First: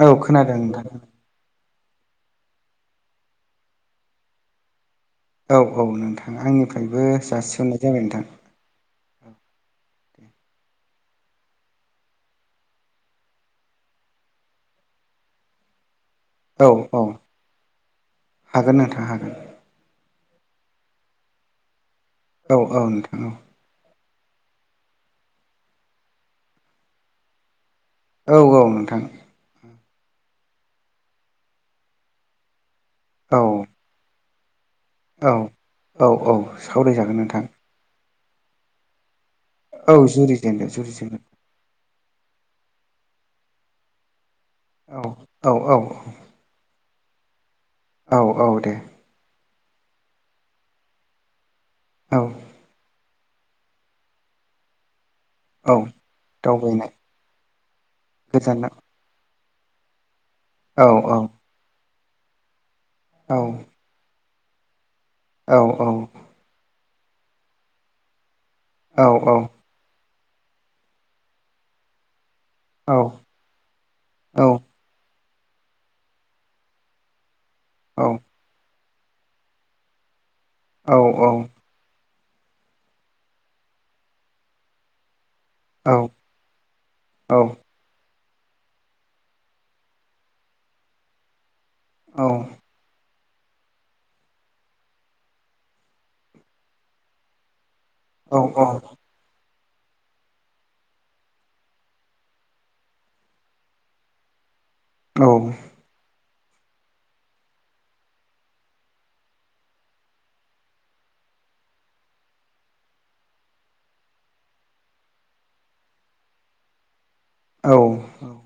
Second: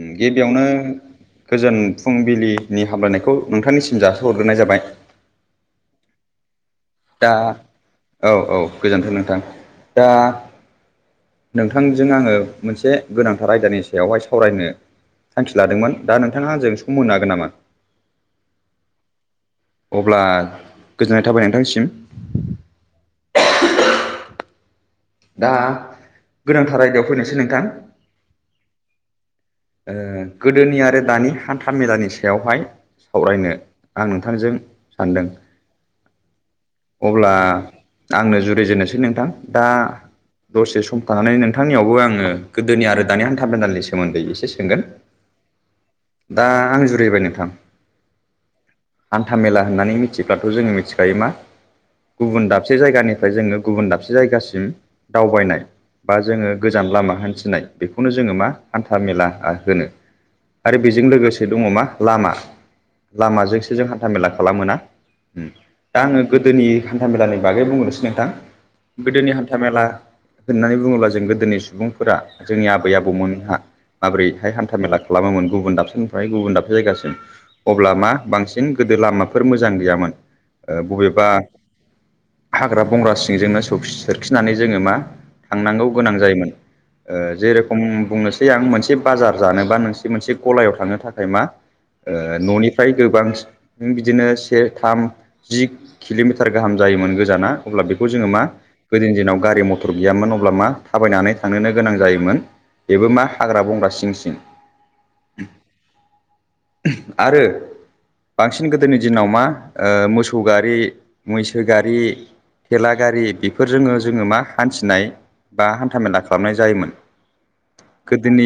औ खोनादों गिबियावनो नोंथां गोजोन फुंबिलिनि हामलायनायखौ नोंथांनिसिम जासिहरग्रोनाय जाबाय। औ औ नोंथाङा आंनि दा औ औ गोजोन्थों नोंथां। दा नोंथांजों आङो मोनसे गोनांथार आयदानि सायावहाय सावरायनो थांखि लादोंमोन। दा नोंथाङा औ आंजों सम औ होनो हागोन नामा? हागोन नोंथां हागोन अब्ला गोजोननाय थाबाय नोंथांसिम। औ औ नोंथां दा गोनांथार आयदायाव फैनोसै नोंथां। औ औ नोंथां। ओ गोदोनि आरो दानि हान्था मेलानि सायावहाय औ सावरायनो आं नों थांजों औ औ औ सावरायजागोन अब्ला नोंथां। आंनो जुरिजेननोसै नोंथां दा औ जुरिजेनदो दसे सम जुरिजेनदो थानानै नोंथांनियावबो आङो गोदोनि आरो दानि हान्था मेलानि सोमोन्दै एसे सोंगोन। औ औ औ दा आं जु रिबाय नोंथां। औ औ दे। नानै मिथिब्लाथ' जोङो मिथिखायो मा औ गुबुन दाबसे जायगानि मफ्राय जोङो गुबुन दाबसे जायगासिम। दावबायनाय औ बा जोङो गोजान दावबायनाय लामा हान्थिनाय बेखौनो जोङो मा गोजानाव हान्था मेला होनो आरो औ बेजों लोगोसे दङ मा लामा औ लामाजोंसो जों हान्था मेला खालामो ना‌? उम औ औ दा आङो गोदोनि हान्था मेलानि बागै बुंहरनोसै नोंथां। औ गोदोनि हान्था मेला होननानै बुङोब्ला जों गोदोनि सुबुंफोरा जोंनि आबै औ आबौमोनहा माबोरैहाय हान्था मेला खालामोमोन गुबुन दाबसेनिफ्राय गुबुन दाबसे जायगासिम अब्ला औ मा औ बांसिन गोदो लामाफोर मोजां गैयामोन ओ बबेबा हाग्रा बंग्रा सिंजोंनो सौ-सोरखिनानै जोङो मा थांनांगौ गोनां जायोमोन ओ जेरेखम बुंनोसै आं मोनसे से बाजार जानोबा नों मोनसे गलायाव थांनो थाखाय मा ओ न'निफ्राय गोबां ओम बिदिनो से थाम जि किल'मिटार गाहाम जायोमोन गोजाना। अब्ला बेखौ जोङो मा गोदोनि दिनाव गारि म थर गैयामोन अब्ला मा थाबायनानै थांनोनो गोनां जायोमोन बेबो मा हाग्रा बंग्रा सिं सिं। औ। आरो बांसिन गोदोनि दिनाव मा ओ मोसौ गारि मैसो गारि थेला गारि बेफोरजोंनो जोङो मा हान्थिनाय बा हान्थामेला खालामनाय जायोमोन। औ औ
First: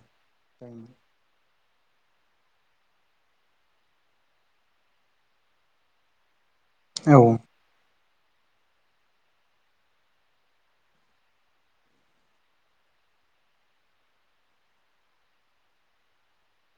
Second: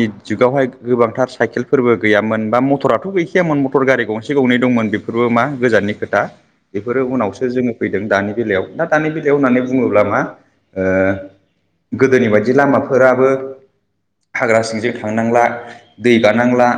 बेवहाय औ गोबांथार। साइकेलफोरबो गैयामोन बा मटराथ' गैखायामोन मटर गारि गंसे गंनै दंमोन बेफोरबो मा गोजाननि खोथा। बेफोरो औ उनावसो जोङो फैदों दानि बेलायाव दा दानि बेलायाव होननानै बुङोब्ला मा ओ गोदोनि बायदि लामाफोराबो हाग्रा सिंजों थांनांला दै गानांला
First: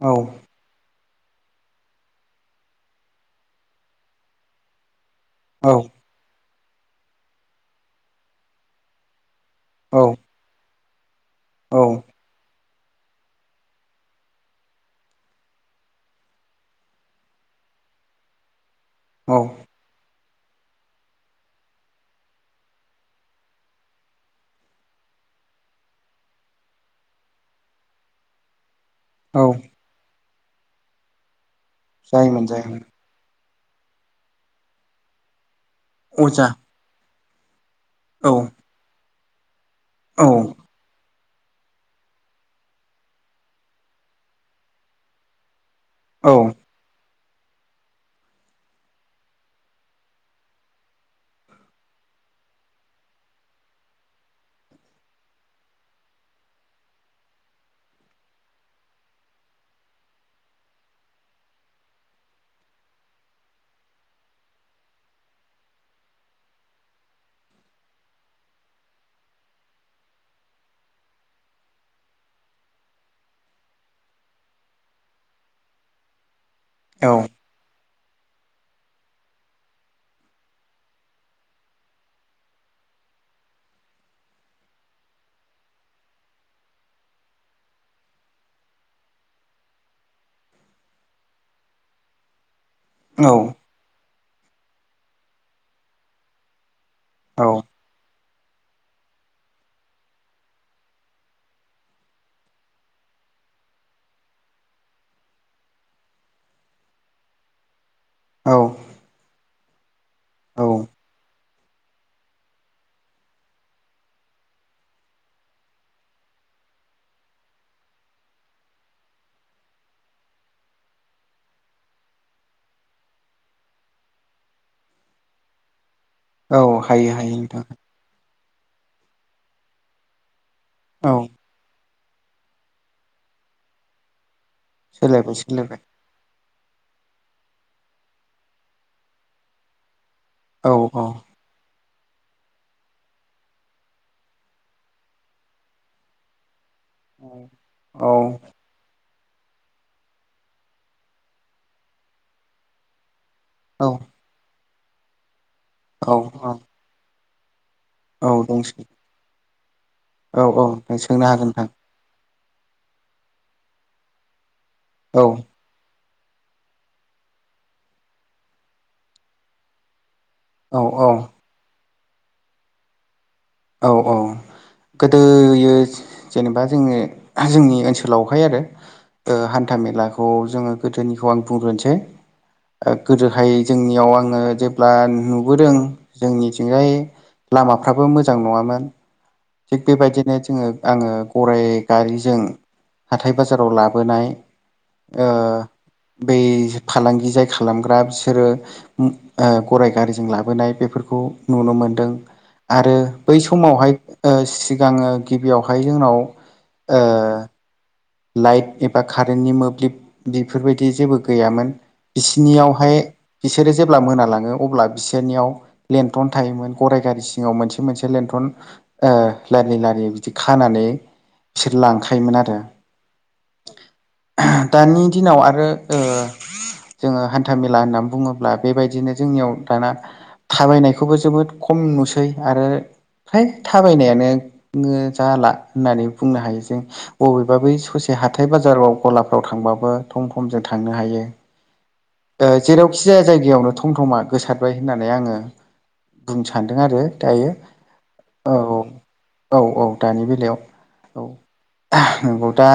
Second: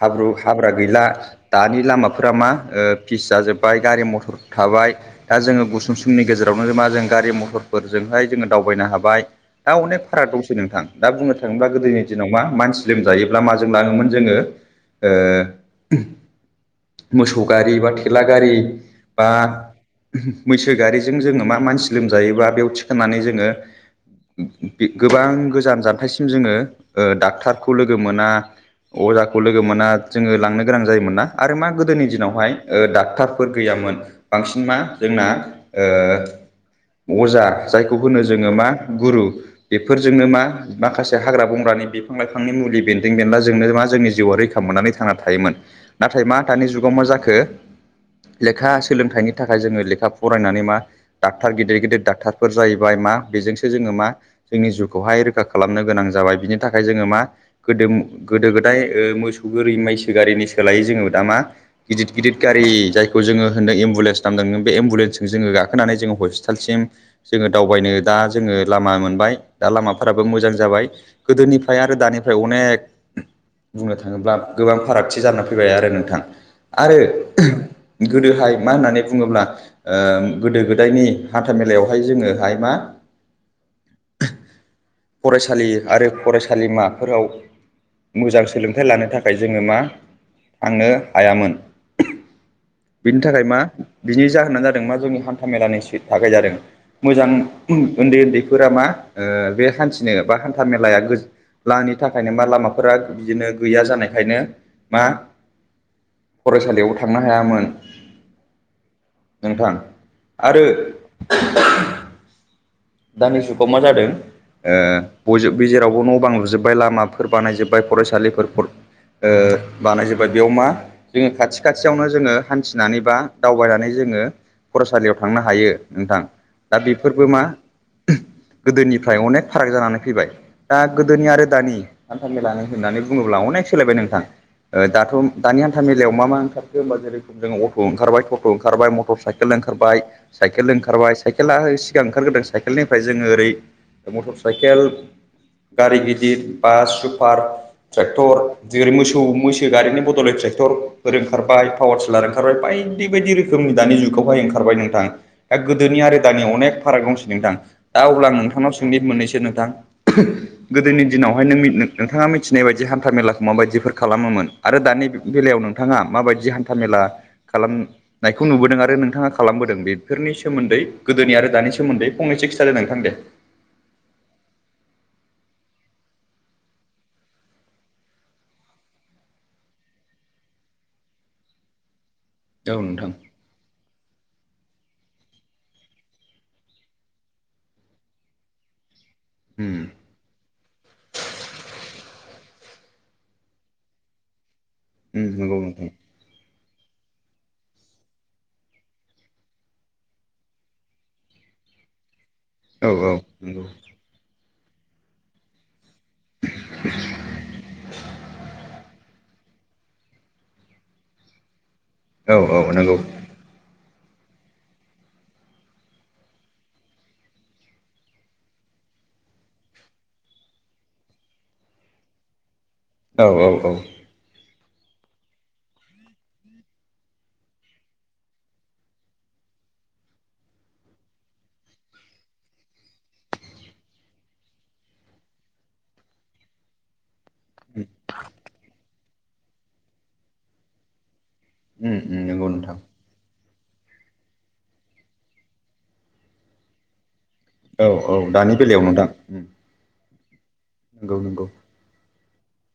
हाब्रु हाब्रा गैला। दानि लामाफोरा मा ओ फिस जाजोब्बाय गारि मथर थाबाय। दा जोङो गुसुं सुमनि गेजेरावनो मा जों गारि मथरफोरजोंहाय जोङो दावबायनो हाबाय। दा औ अनेक फाराग दंसै नोंथां दा बुंनो थाङोब्ला औ गोदोनि दिनाव मा मानसि लोमजायोब्ला माजों लाङोमोन जोङो ओ मोसौ गारि बा थेला गारि बा औ मैसो गारिजों जोङो मा मानसि लोमजायोबा बेयाव थिखांनानै जोङो गोबां गोजान जानथायसिम जोङो। ओ डाक्टारखौ लोगो मोना अजाखौ औ लोगो मोना जोङो लांनो गोनां जायोमोन ना आरो मा गोदोनि जायोमोन दिनावहाय जायोमोन ओ डाक्टरफोर गैयामोन बांसिन मा जोंना। अजा ओ अजा जायखौ होनो औ जोङो मा गुरु। औ बेफोरजोंनो मा माखासे हाग्रा बंग्रानि। बिफां लाइफांनि मुलि बेन्दों बेनला जोंनो मा जोंनि जिउआ रैखा मोननानै थांना थायोमोन। नाथाय औ मा दानि जुगाव मा जाखो। लेखा सोलोंथाइनि थाखाय जोङो लेखा फरायनानै मा डाक्टर गिदिर गिदिर डाक्टरफोर जाहैबाय मा आ बेजोंसो जोङो मा जोंनि जिउखौहाय रैखा खालामनो गोनां जाबाय बिनि थाखाय जोङो मा गोदोम गोदो गोदाय ओ मोसौ गोरि मैसो गिनि सोलायै जोङो दा मा गिदिर गिदिर गारि जायखौ जोङो होनदों एबुलेन्स नामदोंमोन बे एम्बुलेन्सखो जोङो गाखोनानै जोङो हस्पिटाल सिम जोङो दावबायनो दा जोङो लामा मोनबाय दा लामाफोराबो मोजां जाबाय। गोदोनिफ्राय आरो दानिफ्राय अनेक बुंनो थाङोब्ला गोबां फारागथि जानानै फैबाय आरो नोंथां आरो औ ओम गोदोहाय मा होननानै बुङोब्ला ओ गोदो गोदायनि हाथाामेलायावहाय जोङोहाय मा फरायसालि आरो फरायसालिमाफोराव मोजां सोलोंथाइ लानो थाखाय जोङो मा थांनो हायामोन। बिनि थाखाय मा बिनि जाहोनानो जादों मा जोंनि हान्था मेलानि सि थाखाय जादों। मोजां औ ओ ओन्दै ओन्दैफोरा मा ओ बे हान्थिनो बा हा हान्था मेलाया गो लानि थाखायनो मा लामाफोरा बिदिनो गैया जानायखायनो मा फरायसालियाव थांनो हायामोन। औ नोंथां आरो औ दानि जुगाव मा जादों ओ बय जेरावबो न' बां लुजोबबाय लामाफोर बानायजोब्बाय फरायसालिफोर फर ओ बानायजोब्बाय बेयाव मा जोङो खाथि खाथियावनो जोङो हान्थिनानै बा दावबायनानै जों जोङो फरायसालियाव थांनो हायो नोंथां दा हायो बेफोरबो हायो मा नोंथां गोदोनिफ्राय अनेक फाराग जानानै फैबाय दा औ गोदोनि आरो दानि हान्था मेलानो होननानै बुङोब्ला अनेख सोलायबाय नोंथां ओ दाथ' सोलायबाय दानि सोलायबाय हान्था मेलायाव मा मा ओंखार खो होनोबा जेरै जोङो अट' ओंखारबाय टट' ओंखारबाय मटर साइकेल ओंखारबाय। औ साइकेल औ ओंखारबाय साइकेला सिगां ओंखारगोरदों साइकेलनिफ्राय जोङो ओरै मटर साइकेल गारि गिदिर बास सुपार औ ट्रेक्टर बिदिनो मो मोसौ मैसो गारिनि बदलै ट्रेक्टरफोर ओंखारबाय पावार टिलार ओंखारबाय बायदि बायदि रो खोमनि दानि जुगावहाय ओंखारबाय नोंथां दा गोदोनि औ आरो दानि औ अनेक फाराग दंसै नोंथां दा अब्ला औ आं नोंथांनाव दंसै सोंनि मोननैसो नोंथां औ औ गोदोनि सोंनो दिनावहाय हागोन नों नोंथां मि नोंथाङा मि मिथिनाय बायदि हान्था मेलाखौ माबायदिफोर खालामोमोन आरो दानि बे औ बेलायाव नोंथाङा माबायदि हान्था मेला खालाम नायखौ नुबोदों आरो नोंथाङा खालामबोदों बे फोरनि औ सोमोन्दै औ गोदोनि आरो दानि सोमोन्दै फंनैसो खिथादो नोंथां दे औ औ गोदोयो जेनेबा जोङो जोंनि ओनसोलावहाय आरो ओ हान्था मेलाखौ जोङो गोदोनिखौ आं बुंग्रोनिसै औ ओ नोंथां गोदोहाय जोंनियाव आङो जेब्ला नुबोदों जोंनिथिंजाय लामाफ्राबो मोजां नङामोन उम थिग बेबायदिनो जोङो आङो गराय गारिजों हाथाय बाजाराव लाबोनाय ओम ओ नंगौ नोंथां। बै फालांगि जाय खालामग्रा बिसोरो उ ओ गराय गारिजों लाबोनाय बेफोर फोरखौ नुनो मोनदों औ आरो औ बै नंगौ समावहाय ओ सिगाङो गिबियावहाय जोंनाव ओ लाइट एबा कारेन्टनि मोब्लिब बेफोरबायदि जेबो गैयामोन। औ औ नंगौ बिसिनियावहाय बि सोरो जेब्ला मोनालाङो अब्ला बिसोरनियाव लेन्थन थायोमोन गराइ गारि सिङाव मोनसे मोनसे लेन्थन ओ लारि लारि बिदि खानानै बिसोर लांखायोमोन आरो औ औ औ दानि दिनाव आरो ओ जोङो हान्था मेला होनना बुङोब्ला बेबायदिनो जोंनियाव दाना थाबायनायखौबो जोबोद खम नुसै आरो फ्राय थाबायनायानो ओ जाला होननानै बुंनो हायो जों बबेबा बै ससे हाथाय बाजाराव गलाफ्राव थांबाबो थम थमजों थांनो हायो। उम उम ओ नंगौ नोंथां जेरावखि जाया जायगायावनो थम थमा गोसारबाय होननानै आङो बुं सान्दों आरो दायो औ दानि औ बेलायाव नोंथां उम औ औ औ दानि बेलायाव नंगौ औ नंगौ नंगौ दा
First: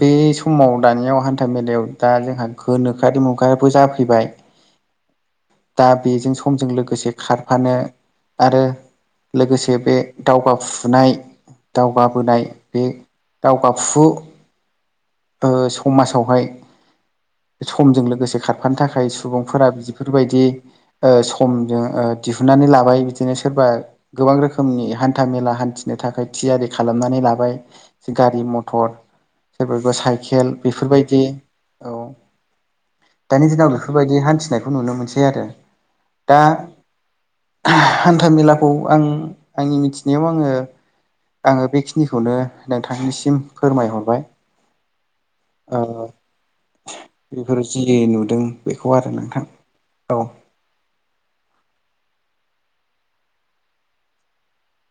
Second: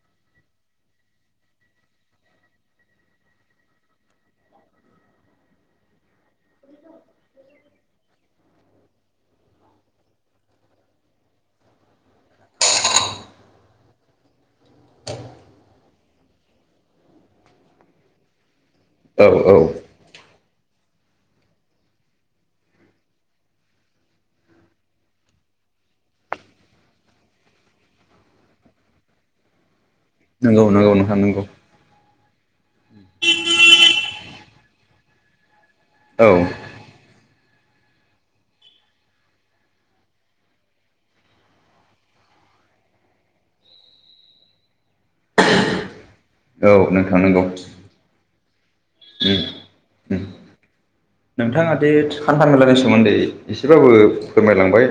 बे समाव दानियाव हान्था मेलायाव दा जोंहा गोनोखोरि मुं गायाबो जाफैबाय। दा बेजों समजों लोगोसे खारफानो आरो लोगोसे बे दावगाफुनाय दावगाबोनाय बे दावगाफुु [inaudible] समाजावहाय समजों लोगोसे खारफानो थाखाय औ औ सुबुंफोरा बेफोरबायदि ओ समजों दिहुननानै लाबाय बिदिनो सोरबा गोबां रोखोमनि हान्था मेला हान्थिनो थाखाय थियारि खालामनानै लाबाय गारि मथर सोर बा साइकेल नंगौ नंगौ नोंथां बेफोरबायदि नंगौ औ दानि दिनाव बेफोरबायदि हान्थिनायखौ नुनो मोनसै आरो औ दा हान्था मेलाखौ आं आंनि मिथिनायाव आङो आङो बेखिनिखौनो नोंथांनिसिम फोरमायहरबाय। ओ औ नोंथां नंगौ। बेफोर जि नुदों बेखौ आरो उम नोंथां उम औ। नोंथाङा दि खान्था मेलानि सोमोन्दै एसेबाबो फोरमायलांबाय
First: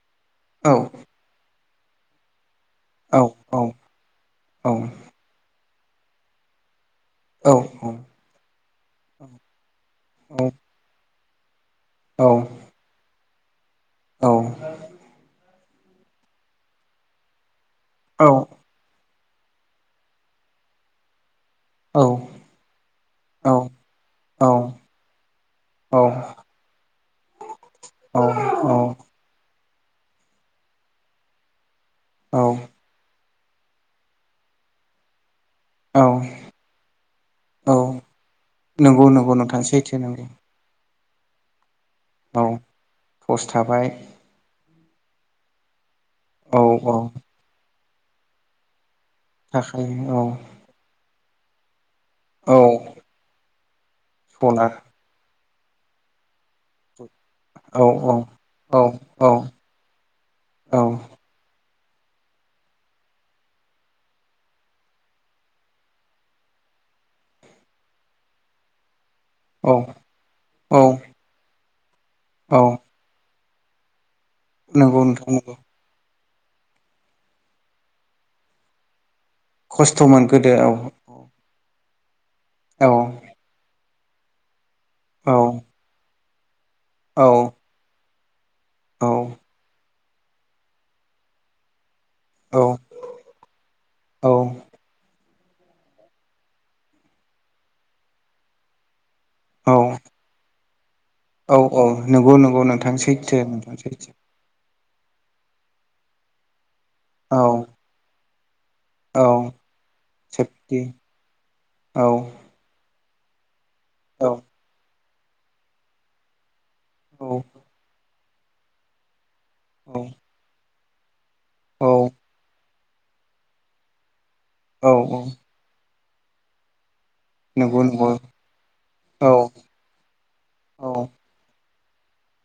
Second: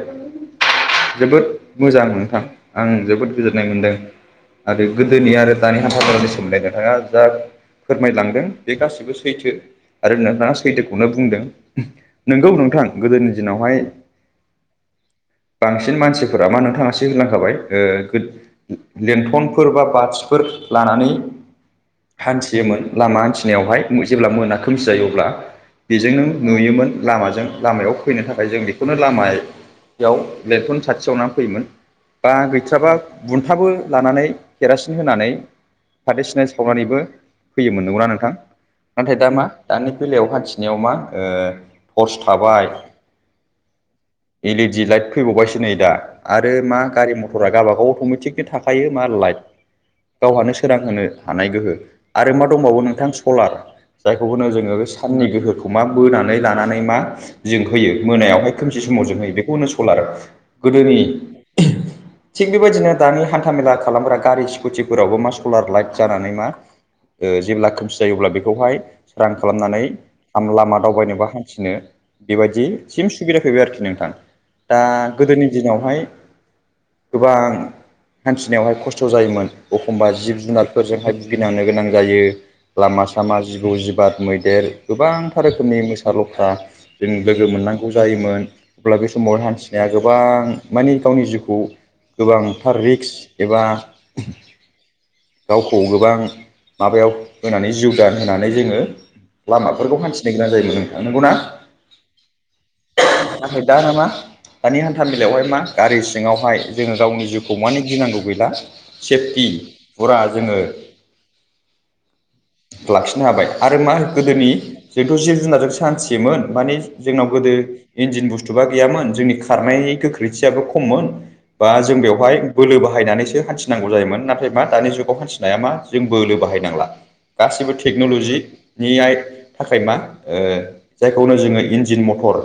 औ जोबोद मोजां नोंथां आं औ जोबोद गोजोननाय मोनदों औ आरो गोदोनि आरो दानि हान्थामेलानि सोमोन्दै नोंथाङा जा औ फोरमायलांदों बे गासिबो सैथो। आरो नोंथाङा सैथोखौनो बुंदों औ नोंगौ नोंथां गोदोनि दिनावहाय औ बांसिन मानसिफोरा मा नोंथाङासो होलांखाबाय ओ औ लन्थनफोर बा बाथिफोर लानानै हान्थियोमोन लामा हान्थिनायावहाय जेब्ला मोना खोमसि जायो अब्ला औ बेजों नों नुयोमोन लामाजों लामायाव फैनो थाखाय जों बेखौनो लामाय बेयाव लेनटन साथिसावनानै फैयोमोन दा औ गैथ्राबा बुन्थाबो लानानै केरासिन होनानै फाथै सिना सावनानैबो फैयो मोन नंगौना नोंथां नंगौ नाथाय दा नंगौ मा नोंथां दानि सैथो बेलायाव नंगौ हान्थिनायाव मा ओ तरस औ थाबाय टर्स थाबाय इलिदि लाइट फैबाव दिनै दा आरो औ मा औ गारि मथरा गावाबागाव अटमेटिकलि थाखायो। मा लाइट थाखायो औ गावहानो सोरां होनोनो हानाय गोहो आरो मा औ दंबावो नोंथां सलार जायखौ होनो सलार जोङो बे साननि गोहोखौ मा बोनानै लानानै मा जों औ होयो मोनायावहाय औ खोमसि समाव जों औ होयो बेखौ‌ होनो सलार आरो औ गोदोनि [inaudible] थिग बेबायदिनो दानि हान्था मेला खालामग्रा गारि स्कुटिफोरावबो मा सलार लाइट जानानै मा ओ जेब्ला खोमसि जायो अब्ला बेखौहाय सोरां औ खालामनानै औ लामा दावबायनो हान्थिनो औ बेबायदि सिम सुबिदा फैबाय आरोखि नोंथां दा नंगौ नोंथां गोदोनि नंगौ दिनावहाय गोबां हान्थिनायावहाय खस्थ जायोमोन एखम्बा खस्थ'मोन जिब गोदो औ जुनारफोरजोंहाय भुगिनांनो गोनां जायो औ लामा सामा जिबौ जिब बिबाद मैदेर औ गोबांथार रोखोमनि मोसा लख्रा जों औ लोगो मोननांगौ जायोमोन। अब्ला औ बे समाव हान्थिनाया गोबां माने गावनि जिउखौ गोबांथार रिक्स एबा औ गावखौ गोबां माबायाव होनानै जिउ दान होनानै जोङो। औ लामाफोरखौ हान्थिनो गोनां जायो नो नंगौना औ औ नंगौ नंगौ नोंथां सैथो [unintelligible] नोंथां सैथो थामिलायावहाय मा गारि सिङावहाय जोङो गावनि औ जिउखौ मानि गिनांगौ गैला औ सेफटि फुरा जोङो सेफटि औ लाखिनो हाबाय आरो मा औ गोदोनि जोंथ जिब जुनारजोंसो हान्थियोमोन माने जोंनाव गोदो इन्जिन बुस्थुबा गैयामोन जोंनि खारनाय औ गोख्रैथियाबो खममोन बा जों बेयावहाय बोलो बाहायनानैसो हान्थिनांगौ जायोमोन ना मा औ दानि जुगाव हान्थिनाया मा जों बोलो बाहायनांला गासैबो नंगौ नंगौ टेक्न'ल'जि नियाय औ थाखाय मा ओ औ जायखौनो जोङो इन्जिन मथर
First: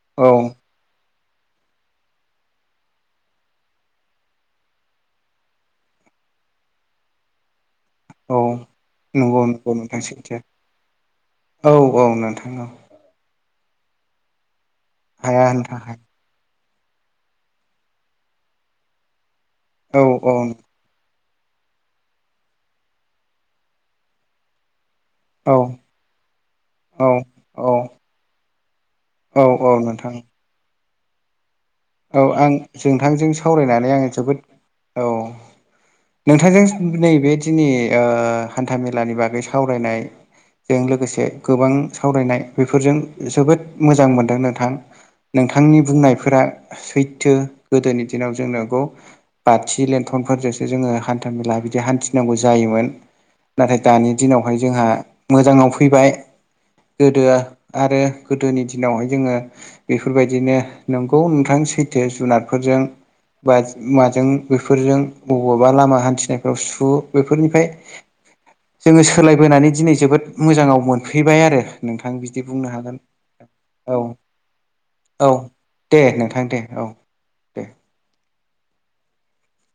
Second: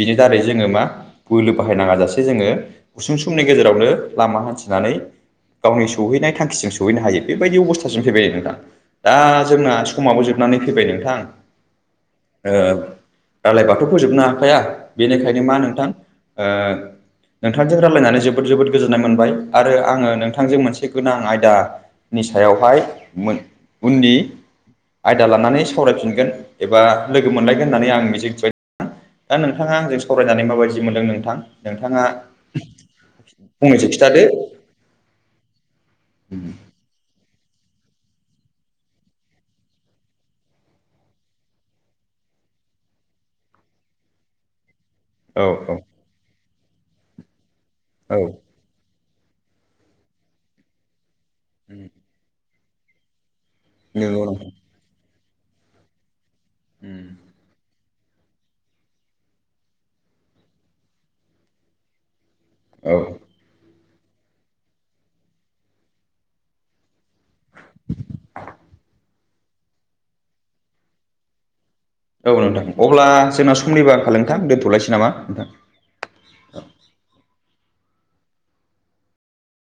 बिनि औ दारै जोङो मा बोलो बाहायनाङा जाासे जोङो गुसुं समनि गेजेरावनो लामा हान्थिनानै गावनि सौहैनाय थांखिजों सहैनो हायो बेबायदि अबस्था जाफैबाय आरो औ नोंथां दा नंगौ नंगौ जोंना नोंथां समाबो सैथो जोबनानै फैबाय नोंथां। औ नोंथां औ रायलायबाथ' फोजोबनो हाखाया बेनिखायनो हाया मा नोंथां हाया ओ नोंथांजों रायलायनानै जोबोद जोबोद गोजोन्नाय मोनबाय आरो औ आङो औ नोंथांजों मोनसे गोनां आय दा नि सायावहाय मोन उननि आय दा लानानै औ सावरायफिनगोन एबा लोगो मोनलायगोन औ होननानै आं मिजिंथिबाय दा औ औ नोंथाङा आंजों नोंथां सावरायनानै माबायदि मोनदों नोंथां? नोंथाङा औ आं जोंथांजों फंनैसो सावरायनानै आङो खिथादो जोबोद औ नोंथांजों नै बे दिनि ओ हान्था-मेलानि बागै सावरायनाय जों लोगोसे गोबां सावरायनाय बेफोरजों जोबोद मोजां मोनदों नोंथां। औ औ नोंथांनि बुंनायफोरा सैथो गोदोनि औ दिनाव जों नोंगौ। बाथि लेथनफोरजोंसो जोङो हान्था-मेला बिदि हान्थिनांगौ जायोमोन। नाथाय दानि नंगौ नोंथां दिनावहाय जोंहा मोजाङाव फैबाय गोदो आरो गोदोनि दिनावहाय जोङो बेफोरबायदिनो नंगौ नोंथां सैथो जुनार फोरजों औ बा माजों बेफोरजों ब'बावबा लामा हान्थिनायफ्राव सु बेफोरनिफ्राय जोङो सोलायबोनानै दिनै जोबोद मोजाङाव मोनफैबाय आरो नोंथां औ बिदि नोंथां बुंनो हागोन अब्ला जोंना समनिबो औ आंखाल नोंथां दोनथ'लायसै नामा औ नोंथां दे नोंथां नोंथां दे औ दे